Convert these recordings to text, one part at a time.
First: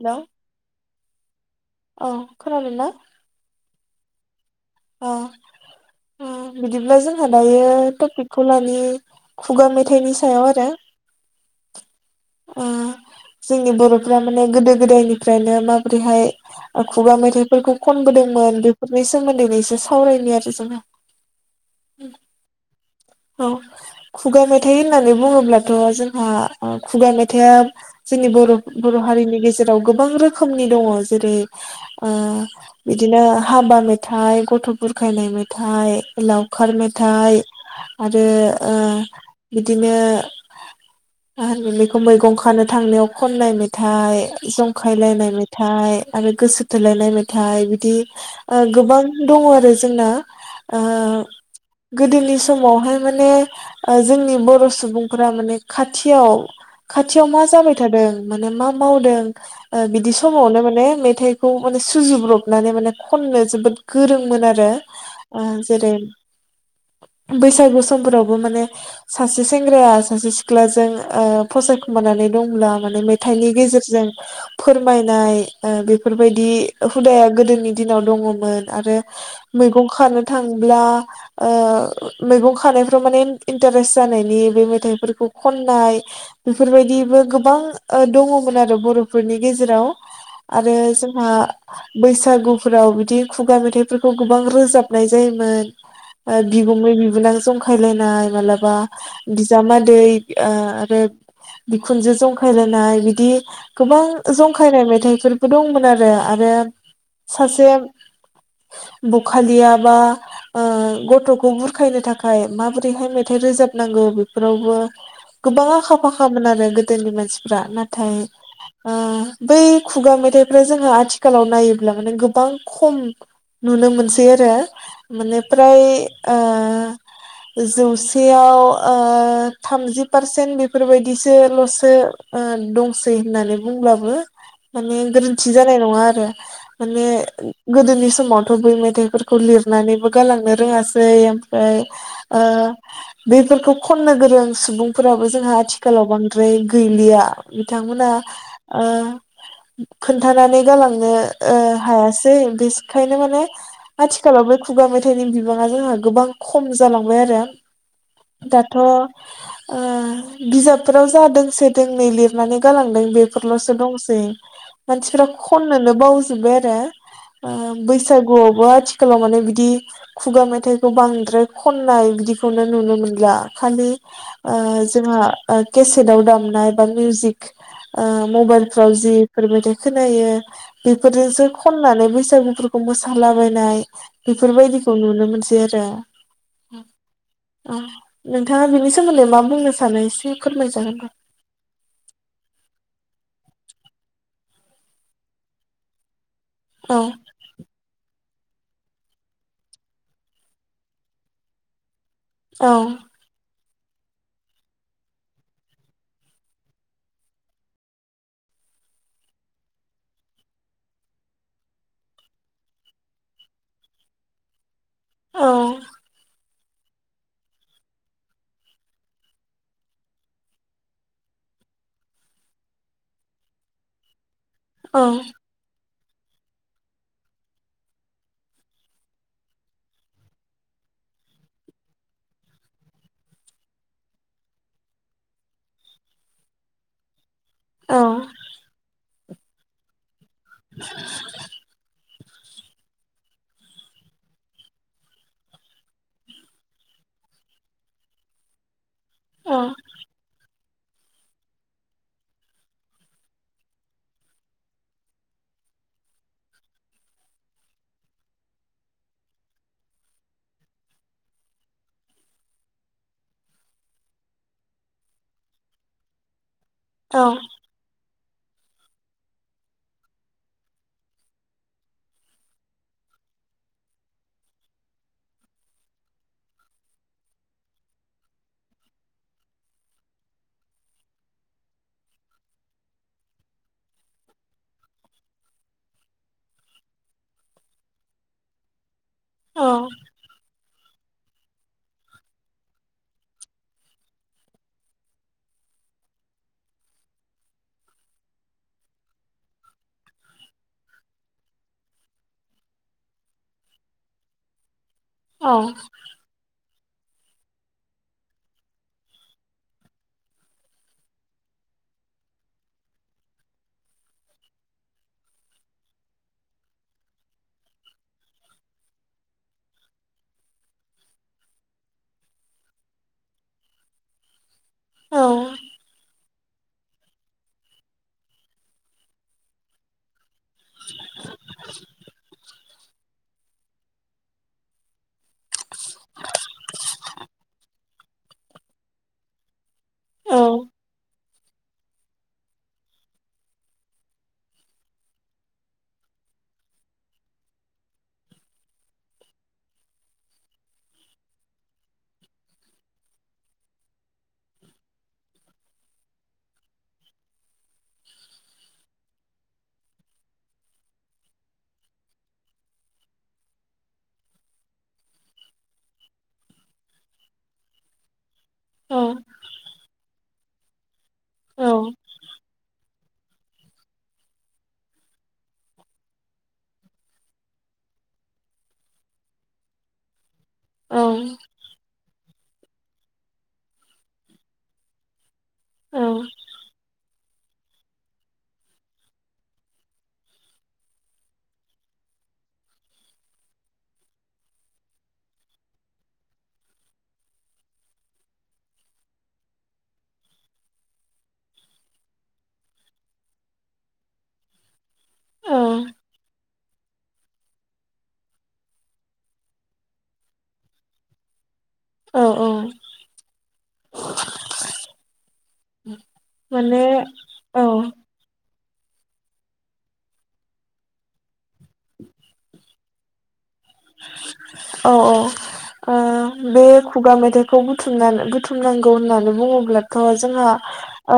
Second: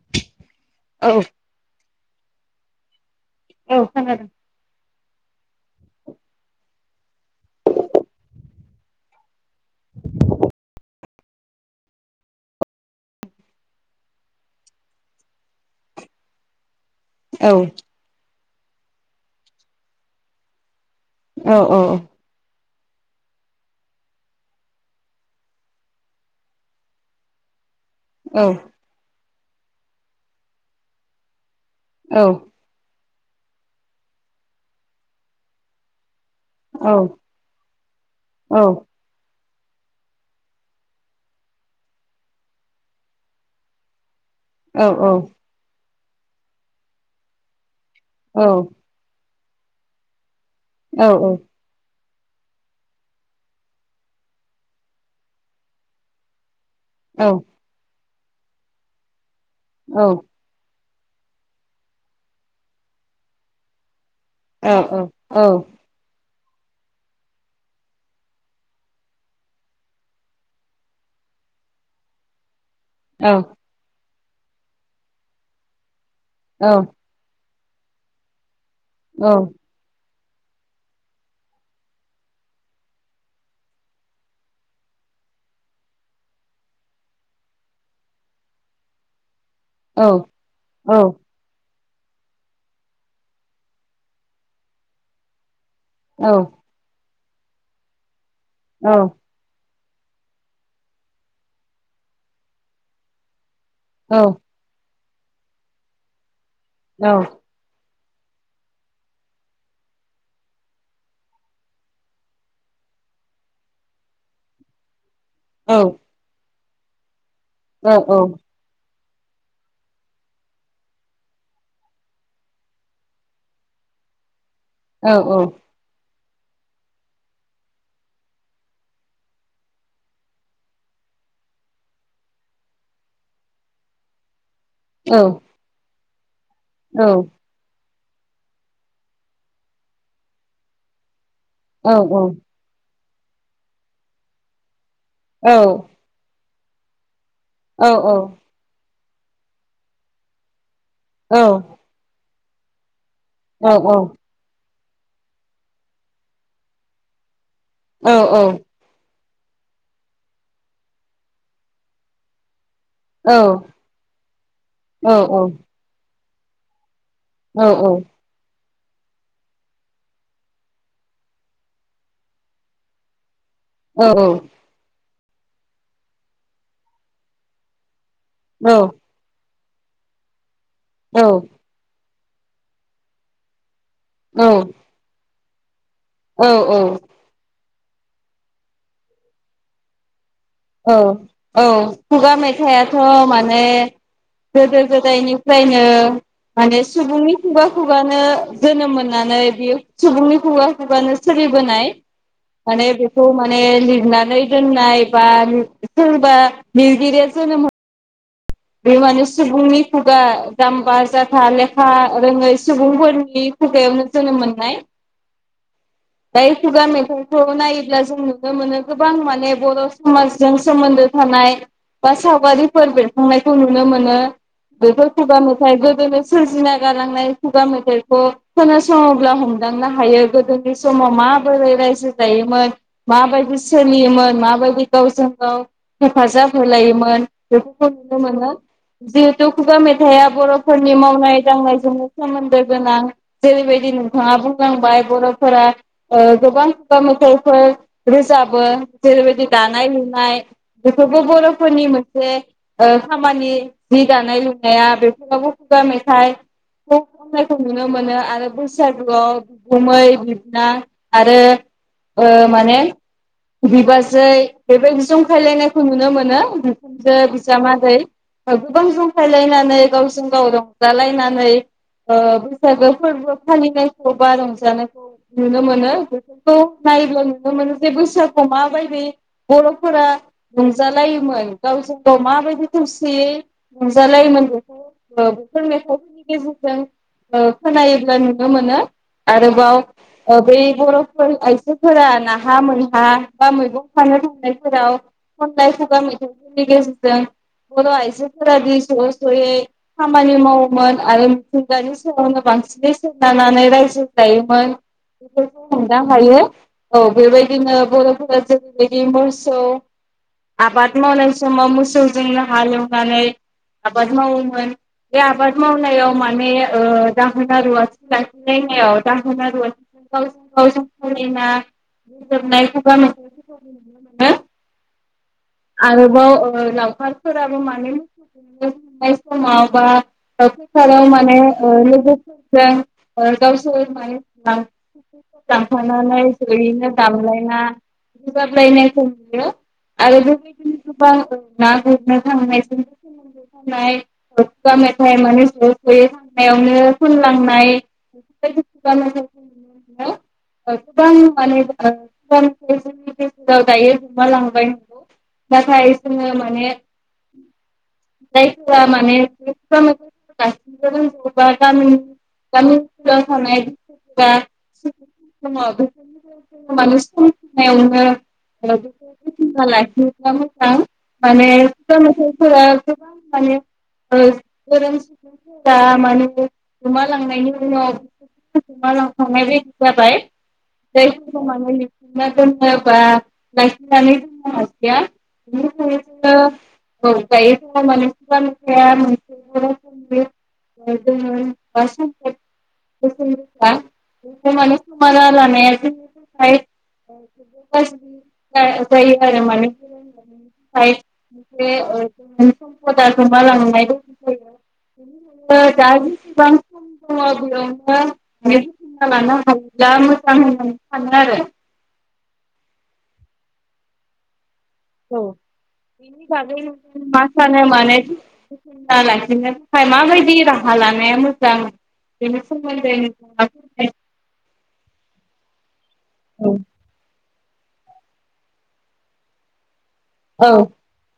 Hello औ औ खोनादोंना? औ खोनादों। अ अ बिदिब्ला जोंहा दायो टपिकखौ लानि खुगा मेथाइनि सायाव आरो ओ जोंनि बरफ्रा माने गोदो गोदायनिफ्रायनो माबोरैहाय खुगा मेथाइफोरखौ खनबोदोंमोन। बेफोरनि सोमोन्दै सावरायनाय आरो जोङो। औ औ औ खुगा मेथाइ होननानै बुङोब्लाथ' जोंहा खुगा आ मेथाइआ जोंनि बर' बर' हारिनि गेजेराव गोबां रोखोमनि दङ जेरै ओ बिदि बिदिनो हाबा मेथाइ गथ बुरखायलाय मेथाय लावखार मेथाइ आरो ओ बिदिनो मा होनो मैगं खानो थांनायाव खननाय मेथाइ जंखायलायनाय मेथाइ आरो गोसो थोलायनाय मेथाइ बिदि ओ गोबां दङ आरो जोंना ओ औ औ गोदोनि समावहाय माने ओ जोंनि बर' सुबुंफोरा माने खाथियाव खाथियाव मा जाबाय थादों माने मा माउदों ओ बिदि समावनो माने मेथाइखौ माने सुजुब्रबनानै माने खननो जोबोद गोरोंमोन आरो ओ जेरै बैसागु समफोरावबो माने सासे सेंग्राया सासे सिख्लाजों ओ फसायखुमानानै दंब्ला माने मेथाइनि गेजेरजों फोरमायनाय ओ बे बेफोरबायदि हुदाया गोदोनि दिनाव दङमोन आरो मैगं खान थांब्ला ओ मैगं खानायफ्राव माने इन्टारेस्ट जानायनि बे मेथाइफोरखौ खननाय बेफोरबायदिबो गोबां ओ दङमोन आरो बरफोरनि गेजेराव आरो जोंहा बैसागुफोराव बिदि खुगा मेथाइफोरखौ गोबां रोजाबनाय जायोमोन आरो बिगुमै बि बिनां जंखायलायनाय मालाबा बिजामाद दै ओ आरो बिखुनजो जंखायलायनाय बिदि गोबां जंखायनाय मेथाइ बिसोरबो दंमोन आरो आरो सासे बुखालिया बा ओ गथखौ बुरखायनो थाखाय माबोरैहाय मेथाइ रोजाबनांगौ बेफोरावबो गोबां आखा फाखामोन आरो दोनि मानसिफ्रा फोरा नाथाय ओ बै खुगा मेथाइफ्रा जोंहा आथिखालाव नायोब्ला माने गोबां खम नुनो मोनसै आरो माने प्राय ओ जौसेयाव ओ थामजि पारसेन्ट बेफोरबायदिसोल'सो ओ दंसै होननानै बुंब्लाबो माने गोरोन्थि जानाय नङा आरो माने गोदोनि बे समावथ' बै मेथाइफोरखौ लिरनानैबो गालांनो रोङासै फाय ओ बेफोरखौ खननो गोरों सुबुं फोराबो जोंहा आथिखालाव बांद्राय गैलिया बिथांमोना ओ खोनथानानै गालां नो ओ हायासै [unintelligible] ओंखायनो माने आथिखालावबो खुगा मेथाइनि बिबाङा जोंहा गोबां खम जालांबाय आरो दाथ' ओ बिजाबफोराव जादोंसो दोंनै लिरनानै गालांदों बेफोरल'सो दंसै मानसि खनोनो बाव बाय आरो बैसागुआवबो आथि आथिखालाव माने बिदि खुगा मेथाइखौ बांद्राय खननाय बिदिखौनो नुनो मोनला खालि जोंहा केसेटव दामनाय बा मिउजिक ओ मबाइलफ्राव जि बेफोरबायदि खोनायो बेफोरजोंसो खननानै बैसा सुबुंफोरखौ मोसालाबायनाय बेफोरबायदिखौ नुनो मोनसै जोरो औ औ अ नोंथाङा बिनि सोमोनदै मा बुंनो सानो एसे? औ फोरमायजागोन दे औ खुगा मेथाइआथ' माने गोदो गोदायनिफ्रायनो माने औ सुबुंनि खुगा खुगानो जोनोम मोननानै बियो सुबुंनि खुगा खुगानो सोलिबोनाय। औ माने बेखौ मा ने लिरनानै दोननाय बा लिर सोरबा लिरगिरिया जोनोम बे माने सुबुंनि खुगा जाम्बा जाथा लेखा रोङै सुबुंफोरनि खुगायावनो जोनोम मोननाय औ बे खुगा मेथाइखौ नायोब्ला जों नुनो मोनो गोबां माने बर' समाजजों सोमोनदो थानाय बा सावगारिफोर बे नायखौ नुनो मोनो औ बेथ' खुगा मेथाइ गो गोदो सोरजिना गालांनाय खुगा मेथाइखौ खोनासङोब्ला हमदांनो हायो गोदोनि समाव माबोरै रायजो जायोमोन माबायदि सोलियोमोन माबायदि गावजों गाव हेफाजाब होलायोमोन। औ [unintelligible] मोना जि खुगा मेथाया बर'फोरनि मावनाय दांनाय जोंनो सोमोन्दो गोनां जेरैबायदि नोंथाङा बुंलांबाय बर'फोरा ओ गोबां खुगा मेथफोर रोजाबो जेरैबायदि औ दानाय लुनाय। बेफोरबो बर'फोरनि मोनसे ओ खामानि जि दानाय लुनाया बेफोरावबो खुगा मेथाइ खो खनायखौ नुनो मोनो आरो बैसागुआव बिगुमै बिबोनां आरो ओ माने बिबाजै बेबायदि जंखायलायनायखौ नुनो मोनो। औ जे गोबां जखायलायनानै गावजों गाव रंजालायनानै ओ बैसागो फोरबो फालिनायखौ बा रंजानायखौ नुनो मोनो बेफोरखौ नायोब्ला नुनो मोनो जे बैसागु माबायदि बर'फोरा रंजालायोमोन गावजों गाव माबायदि खौसेयै नुजालायोमोन बेखौ बेफोर मेथाइफोरनि गेजेरजों ओ खोनायोब्ला नुनो मोनो। औ आरोबाव अ बै बर' फोर आइजोफोरा नाहा मैहा बा मैगं खानो थांनायफोराव खननाय खुगा मैथाइफोरनि गेजेरजों जों बर' आइजोफोरादि ज' ज'यै खामानि मावोमोन आरो मिथिंगानि सायावनो बांसिनै सोनारनानै रायजो जायोमोन औ बेफोरखौ हमदां हायो। औ बेबायदिनो बर'फोरा जेरैबायदि मोसौ आबाद मावनाय समाव मो सौजोंनो हालएवनानै आबाद मावोमोन बे आबाद मावनायाव माने ओ दाहोना रुवाथि लाखिनायाव दाहोना रुवाथिजों गावजों गाव जंखायलायना रोजोबनाय खुगा मेथाइफोरखौ नुनो मोनो। औ आरोबाव अ लावखारफोराबो माने मोसौ गोमनो थांनाय समाव बा अ फैफानायाव माने अ लोगोफोरजों अ गावसोर माने [unintelligible] दामलायना बिदि रोजाबलायनायखौ नुयो। [unintelligible] ना गुरनो थांनाय समाव सोमोनदो थानाय खुगा मेथाइ माने ज' जयै थांनायावनो खनलांनाय बेफोर बादि खुगा मेथखौ नुनो मोनो गोबां माने जोंनि गेजेराव दायो गोमालांबाय नंगौ। नाथाय जोङो माने जायफोरा माने म गाबोबा ग गामि ओनसोलाव थानायफोरा दङ बेफोरनि जोङो मान सम समावनो [unintelligible] [unintelligible] माने [unintelligible] गोबां माने गोरों सुबुंफोरा माने गोमालांनायनि उनाव गोमालांखांनाय बायदि जाबाय [unintelligible] [unintelligible] [unintelligible] औ [unintelligible] [unintelligible] थाखाय मोनसे ज समपदा गोमालांनाय बदि जायो बेनिखायनो औ दा जसेबां सम दङ बेयावनो मेथना लानो हायोब्ला मोजां होननानै सानो आरो औ औ औ बेनि माने मा औ सानो माने सना लाखिनो थाखाय माबायदि राहा लानाया मोजांमोन बेनि सोमोन्दै नोंथाङ [unintelligible] औ औ ओ बे औ खुगा मेथाइ खौ बुथुमनानै बुथुमनांगौ होननानै बुङोब्ला थ' जोंहा औ ओ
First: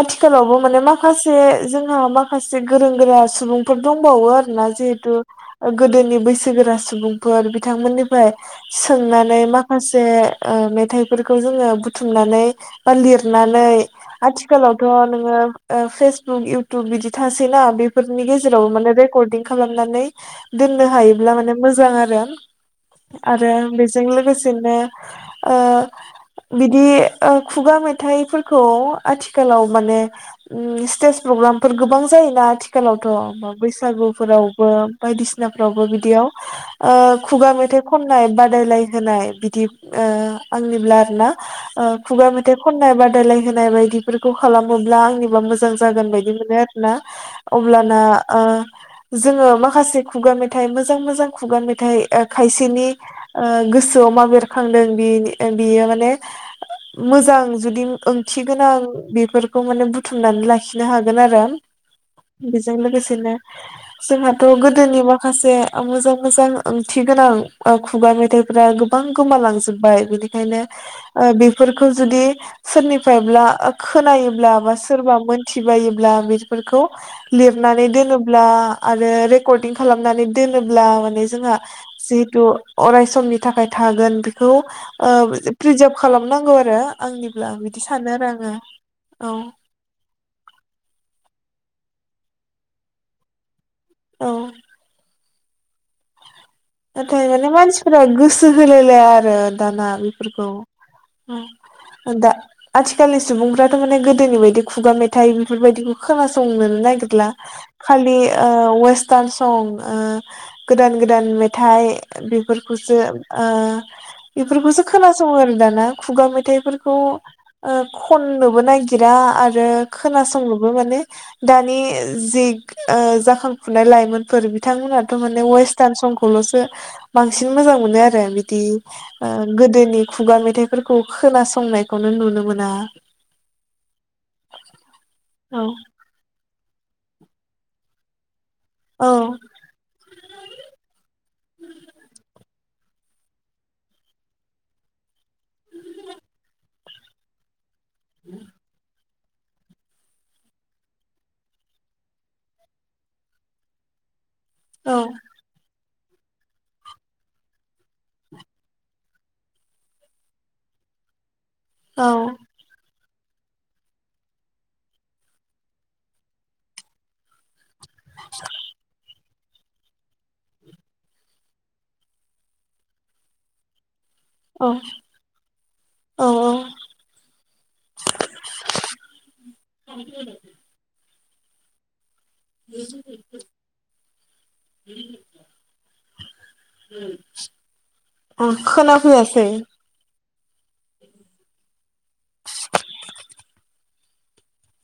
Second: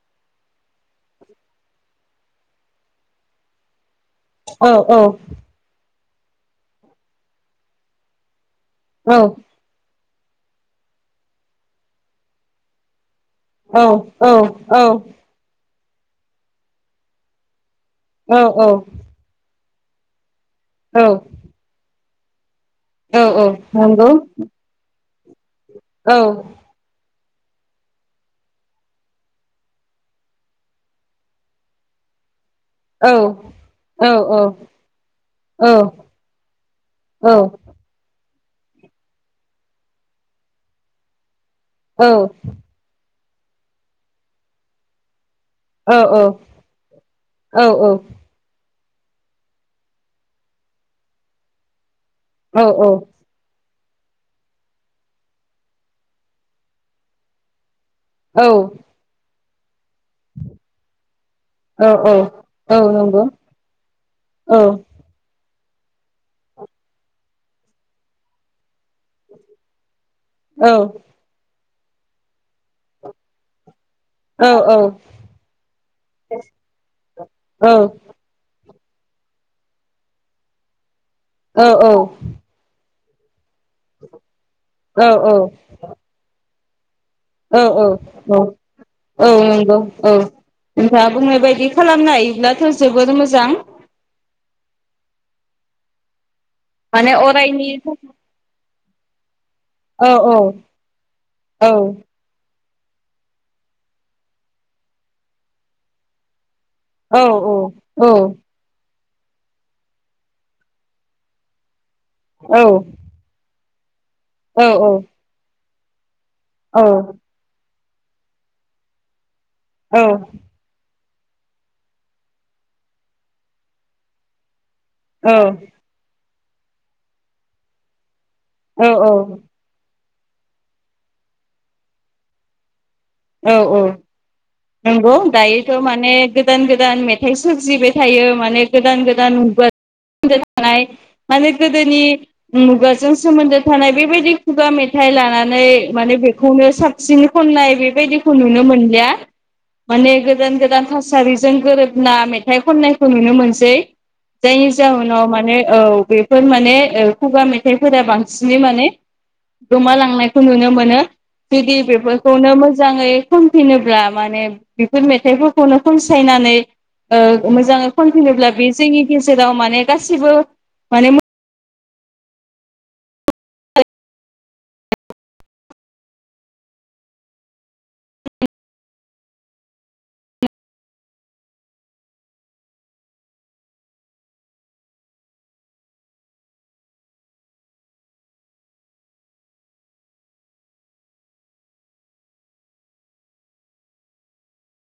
आथिखालावबो माने माखासे जोंहा माखासे गोरों गोरा सुबुंफोर दंबावो आरोना औ औ जिहेथु गोदोनि [unintelligible] सि गोरा सुबुंफोर बिथांमोननिफ्राय औ सोंनानै माखासे ओ मेथाइफोरखौ जोङो बुथुमनानै बा लिर सनानै औ आथिखालावथ' नोङो ओ फेसबुक इउटुब बिदि थासैना बे नि गेजेराव औ माने रेकर खालामनानै दोननो औ हायो अब्ला माने मोजां आरो औ [inaudible] आरो औ बेजों नंगौ लोगोसेनो ओ औ बिदि ओ खुगा मेथाइफोरखौ आथिखालाव माने उम स्टेज प्रग्रामफोर गोबां जायोना आथि औ आथिखालावथ' औ औ बैसागुफोरावबो औ बायदिसिनाफोरावबो बिदि बेयाव ओ औ खुगा मेथाइ खननाय बाद बादायलायहोनाय बिदि ओ आंनिब्ला आरो ना ओ खुगा मेथाइ खन्नाय बादायलायनाय होनाय बायदिफोरखौ खालामोब्ला आंनि मोजां औ जागोन औ बायदि मोनो आरोना नंगौ औ अब्लाना ओ जोङो माखासे खुगा मेथाइ मोजां मोजां मोजां खुगा मेथाइ खायसेनि ओ गोसो गोसोआव मा बेरखांदों बे बेयो माने मोजां जुदि औ ओंथिगोनां बेफोर खौ माने बुथुमनानै लाखिनो हागोन आरो औ औ बेजों लोगोसेनो नंगौ जोंहाथ' गोदोनि माखासे मोजां मोजां ओंथि गोनां ओ खुगा मेथाइफोरा गोबां गोमालांजोबबाय बिदि यनो फोरफोरखौ जुदि सोरनिफ्रायब्ला खोनायोब्ला बा सोरबा मोनथिबायोब्ला बेफोरखौ लिरनानै दोनोब्ला आरो रेकर्डिं खालामनानै दोनोब्ला जोंहा जिहेथु अरायस ख [unintelligible] थाखाय थागोन बेखौ ओ प्रिजार्भ खालामनांगौ आरो [unintelligible] औ बिदि औ सानो आरो औ आङो औ नंगौ औ नोंथाङा बुंनाय बायदि बिदि खालामनो हायोब्लाथ' जोबोर मोजां औ नाथाय माने मानसिफोरा गोसो होलायलाया आरो [unintelligible] दाना औ बेफोरखौ औ दा आथिखालनि सुबुंफ्राथ' माने गोदोनि बायदि खुगा मेथाइ बेफोरबायदिखौ खोनासंनोनो औ नागेरला खालि ओ वेस सं ओ गोदान गोदान मे थाय औ बेफोरखौसो ओ बेफोरखौसो औ खोनासङो आरो दाना खुगा मेथ औ देफोरखौ ओ खननोबो नागिरा आरो आरो औ खोनासंनोबो माने दानि जि ओ जाखांफुनाय लाइमोनफोर बिथांमोनाथ' माने वेसथान सं खौल'सो बांसिन मोजां मोनो आरो दि औ ओ औ गोदोनि खुगा मेथाइफोरखौ खोनासंनायखौनो नुनो मोना औ औ नंगौ औ दायोथ' माने गोदान गोदान मेथाइ सोरजिबाय थायो माने गोदान औ गोदान मुगा [inaudible] थानाय माने गोदोनि मुगाजों सोमोन्दो थानाय बेबायदि खुगा मेथाइ लानानै माने बेखौनो साबसिन खननाय बे बेबायदिखौ नुनो मोनलिया माने गोदान गोदान थासारिजों गोरोबना मेथाइ खननायखौ नुनो मोनसै जायनि औ जाहोनाव माने औ बेफोर माने ओ खुगा मेथाइफोरा बांसिनै माने गोमालांनायखौ नुनो मोनो बिदि औ बेफोरखौनो मोजाङै खनफिनोब्ला माने बेफोर मेथाइफोरखौनो खनसायनानै ओ मोजांङै खनफिनोब्ला बे जोंनि गेजेर जेराव माने गासिबो माने मो औ औ औ अ खोनाफैयासै